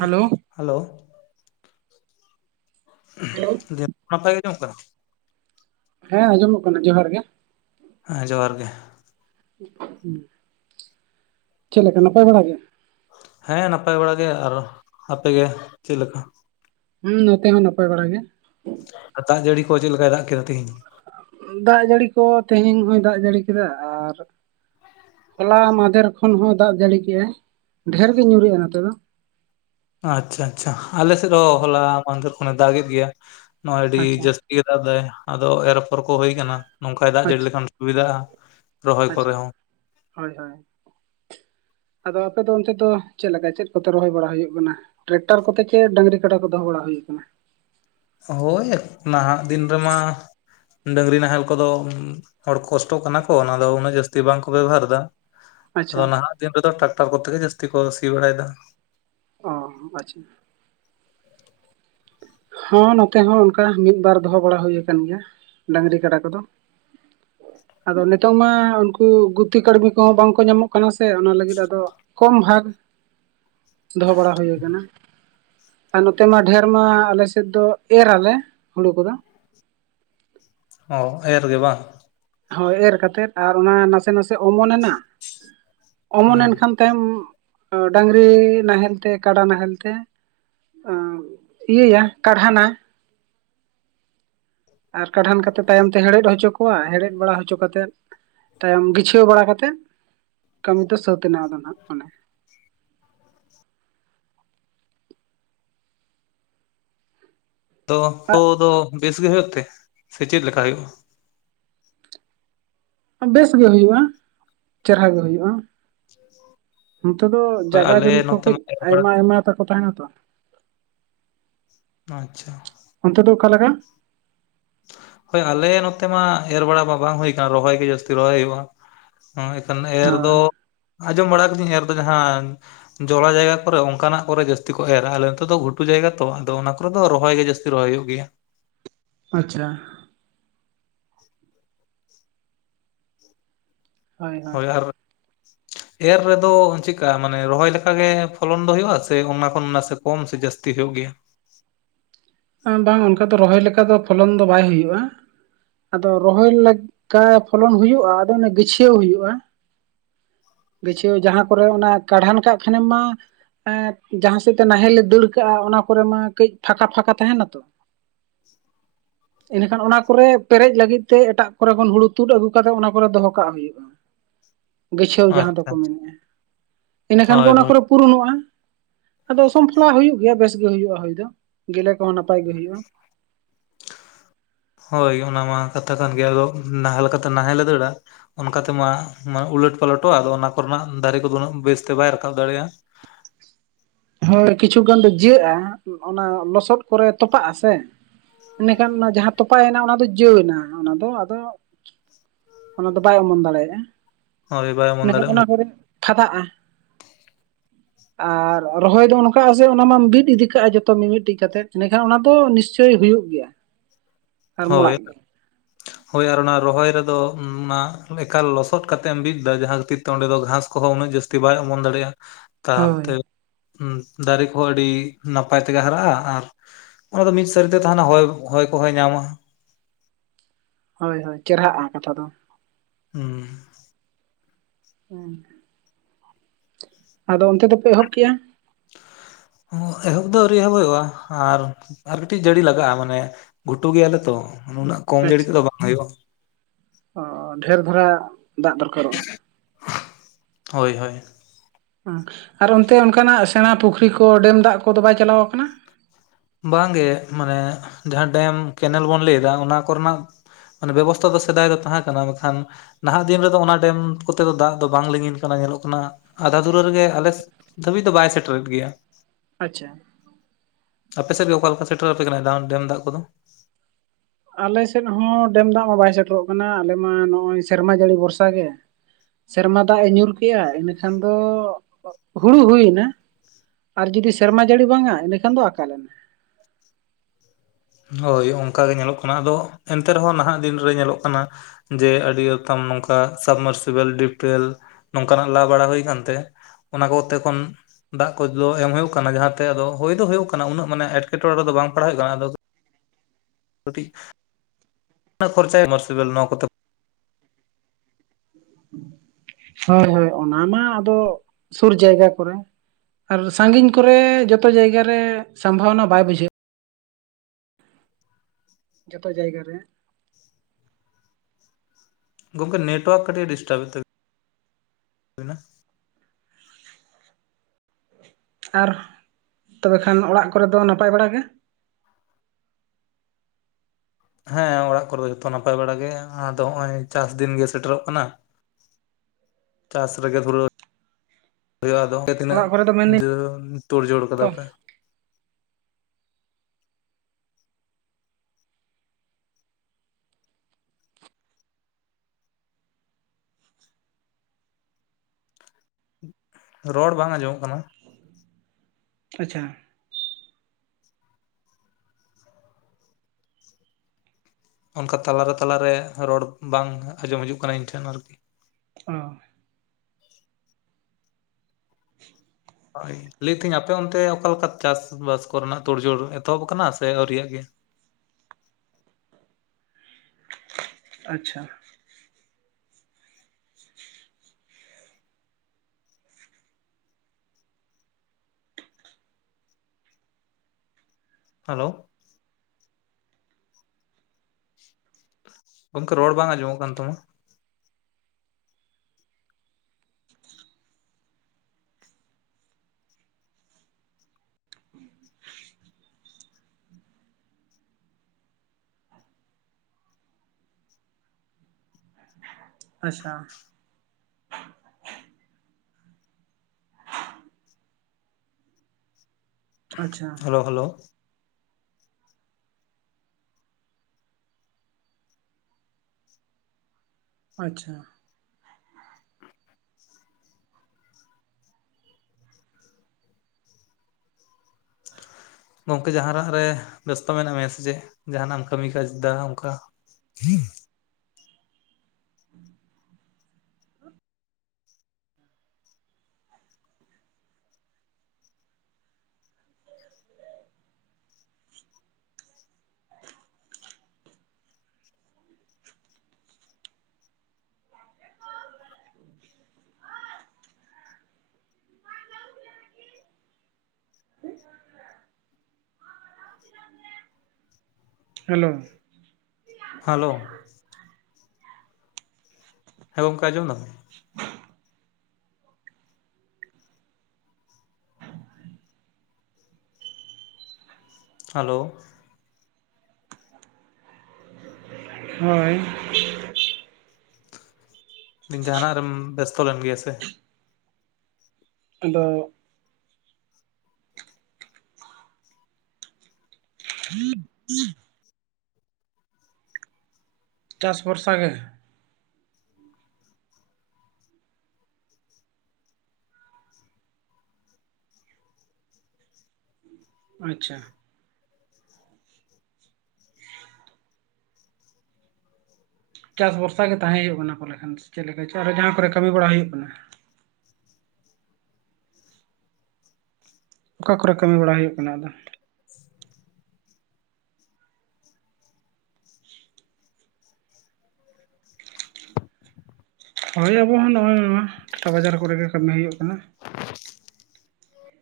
Hello hello. [unintelligible] ᱱᱟᱯᱟᱭ ᱜᱮ ᱟᱸᱡᱚᱢᱚᱜ ᱠᱟᱱᱟ ᱾ ᱦᱮᱸ ᱟᱸᱡᱚᱢᱚᱜ ᱠᱟᱱᱟ ᱡᱚᱦᱟᱨ ᱜᱮ ᱾ ᱦᱟᱸ ᱡᱚᱦᱟᱨ ᱜᱮ ᱾ [unintelligible] ᱪᱮᱫ ᱞᱮᱠᱟ ᱱᱟᱯᱟᱭ ᱵᱟᱲᱟ ᱜᱮ? ᱦᱮᱸ ᱱᱟᱯᱟᱭ ᱵᱟᱲᱟ ᱜᱮ ᱟᱨ ᱟᱯᱮ ᱜᱮ ᱪᱮᱫ ᱞᱮᱠᱟ ᱾ ᱦᱩᱸ ᱱᱚᱛᱮ ᱦᱚᱸ ᱱᱟᱯᱟᱭ ᱵᱟᱲᱟ ᱜᱮ ᱾ ᱟᱨ ᱫᱟᱜᱽ ᱡᱟᱹᱲᱤ ᱠᱚ ᱪᱮᱫ ᱞᱮᱠᱟᱭ ᱫᱟᱜᱽ ᱠᱮᱫᱟ ᱛᱮᱦᱮᱸᱧ ᱾ ᱫᱟᱜᱽ ᱡᱟᱹᱲᱤ ᱠᱚ ᱛᱮᱦᱮᱸᱧ ᱦᱚᱭ ᱫᱟᱜᱽ ᱡᱟᱹᱲᱤ ᱠᱮᱫᱟ ᱟᱨ ᱦᱚᱞᱟ ᱢᱟᱸᱫᱷᱮᱨ ᱠᱷᱚᱱ ᱦᱚᱸ ᱫᱟᱜᱽ ᱡᱟᱹᱲᱤ ᱠᱮᱜ-ᱟᱭ ᱰᱷᱮᱨ ᱜᱮ ᱧᱩᱨᱮᱜ-ᱟ ᱱᱚᱛᱮ ᱫᱚ ᱾ ᱟᱪᱪᱷᱟ ᱟᱪᱪᱷᱟ ᱟᱞᱮᱥᱮᱫ ᱦᱚᱸ ᱦᱚᱞᱟ ᱢᱟᱸᱦᱫᱷᱮᱨ ᱠᱷᱚᱱᱮ ᱫᱟᱜᱮᱫ ᱜᱮᱭᱟ ᱱᱚᱜᱚᱭ ᱟᱹᱰᱤ ᱟᱪᱪᱷᱟ ᱡᱟᱹᱥ [unintelligible] ᱟᱫᱚ ᱮᱨᱯᱷᱚᱨ ᱠᱚ ᱦᱩᱭ ᱟᱠᱟᱱᱟ ᱱᱚᱝᱠᱟᱭ ᱫᱟᱜᱽ ᱡᱟᱹᱲᱤ ᱟᱪᱪᱷᱟ ᱞᱮᱠᱷᱟᱱ ᱥᱩᱵᱤᱫᱷᱟᱜ-ᱟ ᱾ ᱟᱪᱪᱷᱟ ᱦᱚᱭ ᱦᱚᱭ ᱾ ᱟᱫᱚ ᱟᱯᱮ ᱫᱚ ᱚᱱᱛᱮ ᱫᱚ ᱪᱮᱫ ᱞᱮᱠᱟ ᱪᱮᱫ ᱠᱚᱛᱮ ᱨᱚᱦᱚᱭ ᱵᱟᱲᱟ ᱦᱩᱭᱩᱜ ᱠᱟᱱᱟ ᱾ ᱴᱨᱮᱠᱴᱟᱨ ᱠᱚᱛᱮ ᱠᱮ ᱰᱟᱹᱝᱜᱨᱤ ᱠᱟᱰᱟ ᱠᱚ ᱫᱚᱦᱚ ᱵᱟᱲᱟ ᱦᱩᱭ ᱟᱠᱟᱱᱟ ᱾ ᱦᱚᱭ ᱱᱟᱦᱟᱜ ᱫᱤᱱ ᱨᱮᱢᱟ ᱾ ᱰᱟᱹᱝᱜᱨᱤ ᱱᱟᱦᱮᱞ ᱠᱚᱫᱚ ᱦᱚᱲ ᱠᱚᱥᱴᱚᱜ ᱠᱟᱱᱟ ᱠᱚ ᱚᱱᱟ ᱫᱚ ᱩᱱᱟᱹᱜ ᱡᱟᱹᱥᱛᱤ ᱵᱟᱝᱠᱚ ᱵᱮᱵᱷᱟᱨ ᱮᱫᱟ ᱾ ᱟᱪᱪᱷᱟ ᱟᱫᱚ ᱱᱟᱦᱟᱜ ᱫᱤᱱ ᱨᱮᱫᱚ ᱴᱨᱟᱠᱴᱟᱨ ᱠᱚᱛᱮ ᱜᱮ ᱡᱟᱹᱥᱛᱤ ᱠᱚ ᱥᱤ ᱵᱟᱲᱟᱭᱮᱫᱟ ᱾ ᱚᱸ ᱟᱪᱪᱷᱟ ᱾ ᱦᱚᱸ ᱱᱚᱛᱮ ᱦᱚᱸ ᱚᱱᱠᱟ ᱢᱤᱫᱵᱟᱨ ᱫᱚᱦᱚ ᱵᱟᱲᱟ ᱦᱩᱭ ᱟᱠᱟᱱ ᱜᱮᱭᱟ ᱰᱟᱹᱝᱜᱨᱤ ᱠᱟᱰᱟ ᱠᱚᱫᱚ ᱾ ᱟᱫᱚ ᱱᱤᱛᱚᱝ ᱢᱟ ᱩᱱᱠᱩ ᱜᱩᱛᱤ ᱠᱟᱹᱲᱢᱤ ᱠᱚᱦᱚᱸ ᱵᱟᱝ ᱠᱚ ᱧᱟᱢᱚᱜ ᱠᱟᱱᱟ ᱥᱮ ᱚᱱᱟ ᱞᱟᱹᱜᱤᱫ ᱟᱫᱚ ᱠᱚᱢ ᱵᱷᱟᱜ ᱾ ᱫᱚᱦᱚ ᱵᱟᱲᱟ ᱦᱩᱭ ᱟᱠᱟᱱᱟ, ᱟᱨ ᱱᱚᱛᱮ ᱢᱟ ᱰᱷᱮᱨ ᱢᱟ ᱟᱞᱮ ᱥᱮᱫ ᱫᱚ ᱮᱨᱟᱞᱮ ᱦᱩᱲᱩ ᱠᱚᱫᱚ ᱾ ᱚ ᱮᱨ ᱜᱮ ᱵᱟᱝ ᱾ ᱦᱚᱭ ᱮᱨ ᱠᱟᱛᱮᱫ ᱟᱨ ᱚᱱᱟ ᱱᱟᱥᱮ ᱱᱟᱥᱮ ᱚᱢᱚᱱ ᱮᱱᱟ᱾ ᱚᱢᱚᱱ ᱦᱩᱸ ᱮᱱ ᱠᱷᱟᱱ ᱛᱟᱭᱚᱢ ᱰᱟᱹᱝᱜᱨᱤ ᱱᱟᱦᱮᱞ ᱛᱮ, ᱠᱟᱰᱟ ᱱᱟᱦᱮᱞ ᱛᱮ ᱾ [unintelligible] ᱤᱭᱟᱹᱭᱟ ᱠᱟᱰᱷᱟᱱᱟᱭ ᱾ ᱟᱨ ᱠᱟᱰᱷᱟᱱ ᱠᱟᱛᱮᱫ ᱛᱟᱭᱚᱢ ᱛᱮ ᱦᱮᱲᱦᱮᱫ ᱦᱚᱪᱚ ᱠᱚᱣᱟ᱾ ᱦᱮᱲᱦᱮᱫ ᱵᱟᱲᱟ ᱦᱚᱪᱚ ᱠᱟᱛᱮᱫ ᱾ ᱛᱟᱭᱚᱢ ᱜᱤᱪᱷᱟᱹᱣ ᱵᱟᱲᱟ ᱠᱟᱛᱮᱫ, ᱠᱟᱹᱢᱤ ᱫᱚ ᱥᱟᱹᱛ ᱮᱱᱟ ᱟᱫᱚ ᱦᱟᱜ ᱟᱱᱮ ᱾ ᱛᱚᱯᱳ [unintelligible] ᱫᱚ ᱵᱮᱥ ᱜᱮ ᱦᱳᱭᱳᱜ ᱛᱮ ᱥᱮ ᱪᱮᱫ ᱞᱮᱠᱟ ᱦᱳᱭᱳᱜ-ᱟ ᱾ ᱵᱮᱥ ᱜᱮ ᱦᱳᱭᱳᱜᱼᱟ, ᱪᱮᱨᱦᱟᱸ ᱜᱮ ᱦᱳᱭᱳᱜᱼᱟ᱾ ᱱᱚᱛᱮ ᱫᱚ ᱦᱳᱭ ᱡᱟᱭᱜᱟ ᱟᱞᱮ ᱡᱩᱢᱤ ᱠᱚ ᱱᱚᱛᱮ ᱠᱟᱹᱡ ᱢᱟ ᱮᱨ ᱵᱟᱲᱟ ᱟᱭᱢᱟ ᱟᱭᱢᱟ ᱛᱟᱠᱚ ᱛᱟᱦᱮᱱᱟ ᱛᱚ᱾ ᱟᱪᱪᱷᱟ᱾ ᱚᱱᱛᱮ ᱫᱚ ᱚᱠᱟᱞᱮᱠᱟ ᱾ ᱦᱚᱭ ᱟᱞᱮ ᱱᱚᱛᱮ ᱢᱟ ᱮᱨ ᱵᱟᱲᱟ ᱢᱟ ᱵᱟᱝ ᱦᱩᱭᱩᱜ ᱟᱠᱟᱱᱟ ᱨᱚᱦᱚᱭ ᱜᱮ ᱡᱟᱹᱥᱛᱤ ᱨᱚᱦᱚᱭ ᱦᱩᱭᱩᱜᱼᱟ ᱾ ᱦᱚᱸ ᱮᱱᱠᱷᱟᱱ ᱮᱨ ᱦᱳᱭ ᱫᱚ ᱟᱸᱡᱚᱢ ᱵᱟᱲᱟ ᱠᱟᱹᱫᱤᱧ ᱮᱨ ᱫᱚ ᱡᱟᱦᱟᱸ ᱡᱚᱲᱟ ᱡᱟᱭᱜᱟ ᱠᱚᱨᱮ ᱚᱱᱠᱟᱱᱟᱜ ᱠᱚᱨᱮ ᱡᱟᱹᱥᱛᱤ ᱠᱚ ᱮᱨᱟ ᱟᱞᱮ ᱱᱚᱛᱮ ᱫᱚ ᱜᱷᱩᱴᱩ ᱡᱟᱭᱜᱟ ᱛᱚ ᱟᱫᱚ ᱚᱱᱟ ᱠᱚᱨᱮ ᱫᱚ ᱨᱚᱦᱚᱭ ᱜᱮ ᱡᱟᱹᱥ ᱛᱤ ᱨᱚᱦᱚᱭ ᱦᱩᱭᱩᱜ ᱜᱮᱭᱟ ᱾ ᱟᱪᱪᱷᱟ ᱾ ᱦᱳᱭ ᱦᱚᱭ ᱦᱳᱭ ᱟᱨ ᱮᱨ ᱨᱮᱫᱚ ᱪᱮᱜᱠᱟ ᱢᱟᱱᱮ ᱨᱚᱦᱚᱭ ᱞᱮᱠᱟᱜ ᱜᱮ ᱯᱷᱚᱞᱚᱱ ᱫᱚ ᱦᱳᱭᱳᱜᱼᱟ ᱥᱮ ᱚᱱᱟ ᱠᱷᱚᱱ ᱱᱟᱥᱮ ᱠᱚᱢ ᱥᱮ ᱡᱟᱹᱥᱛᱤ ᱦᱩᱭᱩᱜ ᱜᱮᱭᱟ ᱾ ᱵᱟᱝ ᱚᱱᱠᱟ ᱫᱚ ᱨᱚᱦᱚᱭ ᱞᱮᱠᱟ ᱫᱚ ᱯᱷᱚᱞᱚᱱ ᱫᱚ ᱵᱟᱭ ᱦᱩᱭᱩᱜ-ᱟ᱾ ᱟᱫᱚ ᱨᱚᱦᱚᱭ ᱞᱮᱠᱠᱟ ᱯᱷᱚᱞᱚᱱ ᱦᱩᱭᱩᱜ-ᱟ, ᱟᱫᱚ ᱚᱱᱮ ᱜᱟᱹᱪ ᱪᱷᱟᱹᱭᱟᱹᱣ ᱦᱩᱭᱩᱜ-ᱟ᱾ ᱜᱟᱹᱪ ᱪᱷᱟᱹᱭᱟᱹᱣ ᱡᱟᱦᱟᱸ ᱠᱚᱨᱮ ᱚᱱᱟ ᱠᱟᱰᱷᱟᱱ ᱠᱟᱜ ᱠᱷᱟᱱᱮᱢ ᱢᱟ ᱮᱸ ᱡᱟᱦᱟᱸ ᱥᱮᱫ ᱛᱮ ᱱᱟᱦᱮᱞ ᱞᱮ ᱫᱟᱹᱲ ᱠᱟᱜ-ᱟ ᱚᱱᱟ ᱠᱚᱨᱮ ᱢᱟ ᱠᱟᱹᱡ ᱯᱷᱟᱸᱠᱟ ᱯᱷᱟᱸᱠᱟ ᱛᱟᱦᱮᱸᱱᱟ ᱛᱚ᱾ [inaudible] ᱮᱸᱰᱮᱠᱷᱟᱱ ᱚᱱᱟ ᱠᱚᱨᱮ ᱯᱮᱨᱮᱡ ᱞᱟᱹᱜᱤᱫ ᱛᱮ ᱮᱴᱟᱜ ᱠᱚᱨᱮ ᱠᱷᱚᱱ ᱦᱩᱲᱩ ᱛᱩᱫ ᱟᱹᱜᱩ ᱠᱟᱛᱮᱜ ᱚᱱᱟ ᱠᱚᱨᱮ ᱫᱚᱦᱚ ᱠᱟᱜ ᱦᱩᱭᱩᱜ-ᱟ᱾ [inaudible] ᱜᱟᱹᱪᱷᱟᱹᱣ ᱡᱟᱦᱟᱸ ᱟᱪᱪᱷᱟ ᱫᱚᱠᱚ ᱢᱮᱱᱮᱫ-ᱟ᱾ ᱤᱱᱟᱹ ᱠᱷᱟᱱ ᱜᱮ ᱦᱳᱭ ᱦᱳᱭ ᱚᱱᱟ ᱠᱚᱨᱮ ᱯᱩᱨᱩᱱᱚᱜ-ᱟ᱾ ᱟᱫᱚ ᱥᱚᱢᱯᱷᱚᱱᱟᱜ ᱦᱩᱭᱩᱜ ᱜᱮᱭᱟ ᱵᱮᱥ ᱜᱮ ᱦᱩᱭᱩᱜ-ᱟ ᱦᱩᱭ ᱫᱚ ᱜᱮᱞᱮ ᱠᱚ ᱱᱟᱯᱟᱭ ᱜᱮ ᱦᱩᱭᱩᱜ-ᱟ᱾ ᱦᱳᱭ ᱚᱱᱟ ᱢᱟ ᱠᱟᱛᱷᱟ ᱠᱟᱱ ᱜᱮᱭᱟ, ᱟᱫᱚ ᱱᱟᱦᱮᱞ ᱞᱮᱠᱟᱛᱮ ᱱᱟᱦᱮᱞ ᱞᱮ ᱫᱟᱹᱲᱟ᱾ ᱚᱱᱠᱟ ᱛᱮᱢᱟ ᱢᱟ ᱩᱞᱟᱹᱴ ᱯᱟᱞᱚᱴᱚᱜ-ᱟ, ᱟᱫᱚ ᱚᱱᱟ ᱠᱚᱨᱮᱱᱟᱜ ᱫᱟᱨᱮ ᱠᱚᱫᱚ ᱩᱱᱟᱹᱜ ᱵᱮᱥᱛᱮ ᱵᱟᱭ ᱨᱟᱠᱟᱵ ᱫᱟᱲᱮᱭᱟᱜ᱾ ᱦᱳᱭ ᱠᱤᱪᱷᱩ ᱜᱟᱱ ᱫᱚ ᱡᱟᱹᱜ-ᱟ, ᱚᱱᱟ ᱞᱚᱥᱚᱫ ᱠᱚᱨᱮ ᱛᱚᱯᱟᱜ ᱟᱥᱮ᱾ ᱤᱱᱟᱹᱠᱷᱟᱱ ᱚᱱᱟ ᱡᱟᱦᱟᱸ ᱛᱚᱯᱟᱭᱮᱱᱟ ᱚᱱᱟ ᱫᱚ ᱡᱟᱹᱣ ᱮᱱᱟ᱾ ᱚᱱᱟ ᱫᱚ ᱟᱫᱚ ᱚᱱᱟ ᱫᱚ ᱵᱟᱭ ᱚᱢᱚᱱ ᱫᱟᱲᱮᱭᱟᱜ-ᱟ᱾ ᱦᱳᱭ ᱵᱟᱭ ᱚᱢᱚᱱ ᱤᱱᱟᱹ ᱠᱷᱟᱱ ᱫᱟᱲᱮᱭᱟᱜᱼᱟ ᱚᱱᱟ ᱠᱚᱨᱮ ᱠᱷᱟᱫᱟᱜ-ᱟ᱾ ᱟᱨ [inaudible] ᱨᱚᱦᱚᱭ ᱫᱚ ᱚᱱᱠᱟᱜ-ᱟ ᱥᱮ ᱚᱱᱟ ᱢᱟᱢ ᱵᱤᱫ ᱤᱫᱤ ᱠᱟᱜ-ᱟ ᱡᱚᱛᱚ ᱢᱤᱢᱤᱫᱴᱤᱡ ᱠᱟᱛᱮᱫ ᱤᱱᱟᱹᱠᱷᱟᱱ ᱚᱱᱟ ᱫᱚ ᱱᱤᱥᱪᱚᱭ ᱦᱩᱭᱩᱜ ᱜᱮᱭᱟ᱾ ᱟᱨ ᱦᱳᱭ ᱢᱚᱲᱟᱜ ᱜᱮ ᱦᱳᱭ ᱟᱨ ᱚᱱᱟ ᱨᱚᱦᱚᱭ ᱨᱮᱫᱚ ᱚᱱᱟ ᱮᱠᱟᱞ ᱞᱚᱥᱚᱫ ᱠᱟᱛᱮ ᱮᱢ ᱵᱤᱫ ᱫᱟ᱾ ᱡᱟᱦᱟᱸ ᱠᱷᱟᱹᱛᱤᱨ ᱛᱮ ᱚᱸᱰᱮ ᱫᱚ ᱜᱷᱟᱥ ᱠᱚᱦᱚᱸ ᱩᱱᱟᱹᱜ ᱡᱟᱹᱥᱛᱤ ᱵᱟᱭ ᱚᱢᱚᱱ ᱫᱟᱲᱮᱭᱟᱜ-ᱟ, ᱦᱳᱭ ᱛᱟᱦᱟᱸᱛᱮ ᱫᱟᱨᱮ ᱠᱚᱦᱚᱸ ᱟᱹᱰᱤ ᱱᱟᱯᱟᱭ ᱛᱮᱜᱮ ᱦᱟᱨᱟᱜ-ᱟ ᱟᱨ ᱚᱱᱟ ᱫᱚ ᱢᱤᱫ ᱥᱟᱹᱨᱤᱛᱮ ᱛᱟᱦᱮᱸᱱᱟ ᱦᱚᱭ ᱦᱚᱭ ᱠᱚᱦᱚᱭ ᱧᱟᱢᱟ᱾ ᱦᱳᱭ ᱦᱳᱭ ᱪᱮᱨᱦᱟᱜ-ᱟ ᱠᱟᱛᱷᱟ ᱫᱚ᱾ ᱦᱩᱸ ᱦᱮᱸ ᱟᱫᱚ ᱚᱱᱛᱮ ᱫᱚᱯᱮ ᱮᱦᱚᱵ ᱠᱮᱜ-ᱟ? ᱮᱦᱚᱵ ᱫᱚ ᱟᱹᱣᱨᱤ ᱮᱦᱚᱵ ᱦᱩᱭᱩᱜ-ᱟ ᱟᱨ ᱟᱨ ᱠᱟᱹᱴᱤᱡ ᱡᱟᱹᱲᱤ ᱞᱟᱜᱟᱜ-ᱟ᱾ ᱢᱟᱱᱮ ᱜᱷᱩᱴᱩ ᱜᱮᱭᱟᱞᱮ ᱛᱚ ᱱᱩᱱᱟᱹᱜ ᱠᱚᱢ ᱡᱟᱹᱲᱤ ᱛᱮᱫᱚ ᱵᱟᱝ ᱦᱩᱭᱩᱜ-ᱟ᱾ ᱚᱻ ᱰᱷᱮᱨ ᱫᱷᱟᱨᱟ ᱫᱟᱜ ᱫᱚᱨᱠᱟᱨᱚᱜ-ᱟ᱾ ᱦᱳᱭ ᱦᱳᱭ ᱦᱩᱸ ᱟᱨ ᱚᱱᱛᱮ ᱚᱱᱠᱟᱱᱟᱜ ᱥᱮᱬᱟ ᱯᱩᱠᱷᱨᱤ ᱠᱚ ᱰᱮᱢ ᱫᱟᱜ ᱠᱚᱫᱚ ᱵᱟᱭ ᱪᱟᱞᱟᱣ ᱟᱠᱟᱱᱟ? ᱵᱟᱝᱜᱮ ᱢᱟᱱᱮ ᱡᱟᱦᱟᱸ ᱰᱮᱢ ᱠᱮᱱᱮᱞ ᱵᱚᱱ ᱞᱟᱹᱭᱮᱫᱟ ᱚᱱᱟ ᱠᱚᱨᱮᱱᱟᱜ ᱢᱟᱱᱮ ᱵᱮᱵᱚᱥᱛᱷᱟ ᱫᱚ ᱥᱮᱫᱟᱭ ᱫᱚ ᱛᱟᱦᱮᱸ ᱠᱟᱱᱟ ᱢᱮᱱᱠᱷᱟᱱ ᱱᱟᱦᱟᱜ ᱫᱤᱱ ᱨᱮᱫᱚ ᱚᱱᱟ ᱰᱮᱢ ᱠᱚᱛᱮ ᱫᱚ ᱫᱟᱜ ᱫᱚ ᱵᱟᱝ ᱞᱤᱸᱜᱤᱱ ᱠᱟᱱᱟ ᱧᱮᱞᱚᱜ ᱠᱟᱱᱟ᱾ ᱟᱫᱷᱟ ᱫᱷᱩᱨᱟᱹ ᱨᱮᱜᱮ ᱟᱞᱮ ᱫᱷᱟᱹᱵᱤᱡ ᱫᱚ ᱵᱟᱭ ᱥᱮᱴᱮᱨᱮᱫ ᱜᱮᱭᱟ᱾ ᱟᱪᱪᱷᱟ ᱟᱯᱮᱥᱮᱫ ᱨᱮᱜᱮᱡ ᱚᱠᱟ ᱞᱮᱠᱟ ᱥᱮᱫᱟᱭ ᱰᱮᱢ ᱫᱟᱜ ᱠᱚᱫᱚ? ᱟᱞᱮ ᱥᱮᱫ ᱦᱚᱸ ᱰᱮᱢ ᱫᱟᱜ ᱢᱟ ᱵᱟᱭ ᱥᱮᱴᱮᱨᱚᱜ ᱠᱟᱱᱟ᱾ ᱟᱞᱮ ᱢᱟ ᱱᱚᱜᱼᱚᱭ ᱥᱮᱨᱢᱟ ᱡᱟᱹᱲᱤ ᱵᱷᱚᱨᱥᱟ ᱜᱮ᱾ ᱥᱮᱨᱢᱟ ᱫᱟᱜ ᱮ ᱧᱩᱨ ᱠᱮᱭᱟ ᱤᱱᱟᱹᱠᱷᱟᱱ ᱫᱚ ᱦᱩᱲᱩ ᱦᱩᱭ ᱮᱱᱟ᱾ ᱟᱨ ᱡᱩᱫᱤ ᱥᱮᱨᱢᱟ ᱡᱟᱹᱲᱤ ᱵᱟᱝᱟ᱾ ᱤᱱᱟᱹ ᱠᱷᱟᱱ ᱫᱚ ᱟᱠᱟ ᱞᱮᱱᱟ᱾ ᱦᱳᱭ ᱚᱱᱠᱟ ᱜᱮ ᱧᱮᱞᱚᱜ ᱠᱟᱱᱟ, ᱟᱫᱚ ᱮᱱᱛᱮ ᱨᱮᱦᱚᱸ ᱱᱟᱦᱟᱜ ᱫᱤᱱ ᱨᱮ ᱧᱮᱞᱚᱜ ᱠᱟᱱᱟ᱾ ᱡᱮ ᱟᱹᱰᱤ ᱟᱛᱟᱢ ᱱᱚᱝᱠᱟ ᱥᱟᱵᱢᱟᱨᱥᱤᱵᱮᱞ ᱰᱤᱯᱴᱮᱞ ᱱᱚᱝᱠᱟᱱᱟᱜ ᱞᱟ ᱵᱟᱲᱟ ᱦᱩᱭ ᱟᱠᱟᱱᱛᱮ? ᱚᱱᱟ ᱠᱚᱛᱮ ᱠᱷᱚᱱᱚᱱ ᱫᱟᱜ ᱠᱚ ᱮᱢ ᱦᱩᱭᱩᱜ ᱠᱟᱱᱟ ᱡᱟᱦᱟᱸ ᱟᱫᱚ ᱦᱩᱭᱳᱭ ᱫᱚ ᱦᱩᱭᱩᱜ ᱠᱟᱱᱟ, ᱩᱱᱟᱹᱜ ᱢᱟᱱᱮ ᱮᱴᱠᱮᱴᱚᱬᱮ ᱨᱮᱫᱚ ᱵᱟᱝ ᱯᱟᱲᱦᱟᱣ ᱦᱩᱭᱩᱜ ᱠᱟᱱᱟ᱾ ᱟᱫᱚᱼᱼᱼ ᱠᱟᱹ [unintelligible] [unintelligible] ᱦᱳᱭ - ᱦᱳᱭ ᱚᱱᱟ ᱢᱟ ᱟᱫᱚ ᱥᱩᱨ ᱡᱟᱭᱜᱟ ᱠᱚᱨᱮ᱾ ᱟᱨ ᱥᱟᱺᱜᱤᱧ ᱠᱚᱨᱮ ᱡᱚᱛᱚ ᱡᱟᱭᱜᱟ ᱨᱮ ᱥᱚᱢᱵᱷᱟᱵᱚᱱᱟ ᱵᱟᱭ ᱵᱩᱡᱷᱟᱹᱜᱼᱟ᱾ ᱡᱚᱛᱚ ᱡᱟᱭᱜᱟ ᱨᱮ ᱜᱚᱝᱠᱮ ᱱᱮᱴᱣᱳᱠ ᱠᱟᱴᱤᱡ ᱮ ᱰᱤᱥᱴᱟᱵᱽ ᱮᱛ ᱛᱟᱵᱤᱱᱟ᱾ [unintelligible] ᱟᱨ ᱛᱚᱵᱮ ᱠᱷᱟᱱ ᱚᱲᱟᱜ ᱠᱚᱨᱮ ᱫᱚ, ᱱᱟᱯᱟᱭ ᱵᱟᱲᱟ ᱜᱮ? ᱦᱮᱸ ᱚᱲᱟᱜ ᱠᱚᱨᱮᱫᱚ ᱡᱚᱛᱚ ᱱᱟᱯᱟᱭ ᱵᱟᱲᱟ ᱜᱮ, ᱟᱫᱚ ᱱᱚᱜᱼᱚᱭ ᱪᱟᱥ ᱫᱤᱱ ᱜᱮ ᱥᱮᱴᱮᱨᱚᱜ ᱠᱟᱱᱟ᱾ ᱪᱟᱥ ᱨᱮᱜᱮ ᱫᱷᱩᱨᱟᱹ ᱦᱩᱭᱩᱜᱼᱟ᱾ [unintelligible] ᱛᱤᱱᱟᱹᱜ ᱚᱲᱟᱜ ᱠᱚᱨᱮ ᱫᱚ ᱢᱮᱱᱫᱟᱹᱧ ᱛᱳᱲ ᱡᱳᱲ ᱠᱟᱫᱟ ᱛᱚ ᱯᱮ᱾ ᱨᱚᱲ ᱵᱟᱝ ᱟᱸᱡᱚᱢᱚᱜ ᱠᱟᱱᱟ᱾ ᱟᱪᱪᱷᱟ ᱚᱱᱠᱟ ᱛᱟᱞᱟᱨᱮ - ᱛᱟᱞᱟᱨᱮ ᱨᱚᱲ ᱵᱟᱝ ᱟᱸᱡᱚᱢ ᱦᱤᱡᱩᱜ ᱠᱟᱱᱟ ᱤᱧ ᱴᱷᱮᱱ ᱟᱨᱠᱤ᱾ ᱚ [inaudible] ᱦᱳᱭ ᱞᱟᱹᱭᱮᱫᱤᱧ ᱛᱟᱦᱞᱮ ᱟᱯᱮ ᱚᱱᱛᱮ ᱚᱠᱟᱞᱠᱟ, ᱪᱟᱥᱵᱟᱥ ᱠᱚᱨᱮᱱᱟᱜ ᱛᱩᱲ-ᱡᱳᱲ ᱮᱛᱚᱦᱚᱵ ᱟᱠᱟᱱᱟ, ᱥᱮ ᱟᱹᱣᱨᱤᱭᱟᱼᱜ ᱜᱮᱭᱟ᱾ ᱟᱪᱪᱷᱟ ᱦᱮᱞᱳ ᱜᱚᱝᱠᱮ ᱨᱚᱲ ᱵᱟᱝ ᱟᱸᱡᱚᱢᱚᱼᱜ ᱠᱟᱱ ᱛᱟᱢᱟ᱾ ᱟᱪᱪᱷᱟᱼᱼ ᱟᱪᱪᱷᱟ ᱦᱮᱞᱳ, ᱦᱮᱞᱳ ᱟᱪᱪᱷᱟ [inaudible] ᱜᱚᱝᱠᱮ ᱡᱟᱦᱟᱱᱟᱼᱜ ᱨᱮ ᱵᱮᱥᱛᱚ ᱢᱮᱱᱟᱜ ᱢᱮᱭᱟ ᱥᱮ ᱪᱮᱫ, ᱡᱟᱦᱟᱱᱟᱜ ᱮᱢ ᱠᱟᱹᱢᱤ ᱠᱟᱡᱽ ᱫᱟ ᱚᱱᱠᱟ᱾ [inaudible] ᱦᱮᱞᱳ ᱦᱮᱞᱳ ᱦᱮᱸ ᱜᱚᱝᱠᱮ ᱟᱡᱚᱢᱫᱟᱢ᱾ ᱦᱮᱞᱳ ᱦᱳᱭ ᱫᱤᱱ ᱡᱟᱦᱟᱱᱟᱼᱜ ᱨᱮᱢ ᱵᱮᱥᱛᱚ ᱞᱮᱱ ᱜᱮᱭᱟ ᱥᱮ᱾ ᱟᱫᱚ [inaudible] ᱪᱟᱥ ᱵᱷᱚᱨᱥᱟ ᱜᱮ᱾ ᱟᱪᱪᱷᱟ ᱪᱟᱥ ᱵᱷᱚᱨᱥᱟ ᱜᱮ ᱛᱟᱦᱮᱸ ᱦᱩᱭᱩᱜ ᱠᱟᱱᱟ᱾ ᱯᱟᱞᱮ ᱠᱷᱟᱱ ᱪᱮᱫ ᱞᱮᱠᱟ ᱪᱚ ᱟᱨᱚ ᱡᱟᱦᱟᱸ ᱠᱚᱨᱮ ᱠᱟᱹᱢᱤ ᱵᱟᱲᱟ᱾ ᱦᱩᱭᱩᱜ ᱠᱟᱱᱟ ᱚᱠᱟ ᱠᱚᱨᱮ ᱠᱟᱹᱢᱤ ᱵᱟᱲᱟ ᱦᱩᱭᱩᱜ ᱠᱟᱱᱟ ᱟᱫᱚ? ᱦᱳᱭ ᱟᱵᱚ ᱦᱚᱸ ᱱᱚᱜᱼᱚᱭ ᱱᱚᱣᱟ ᱴᱟᱴᱟ ᱵᱟᱡᱟᱨ ᱠᱚᱨᱮ ᱜᱮ ᱠᱟᱹᱢᱤ ᱦᱩᱭᱩᱜ ᱠᱟᱱᱟ᱾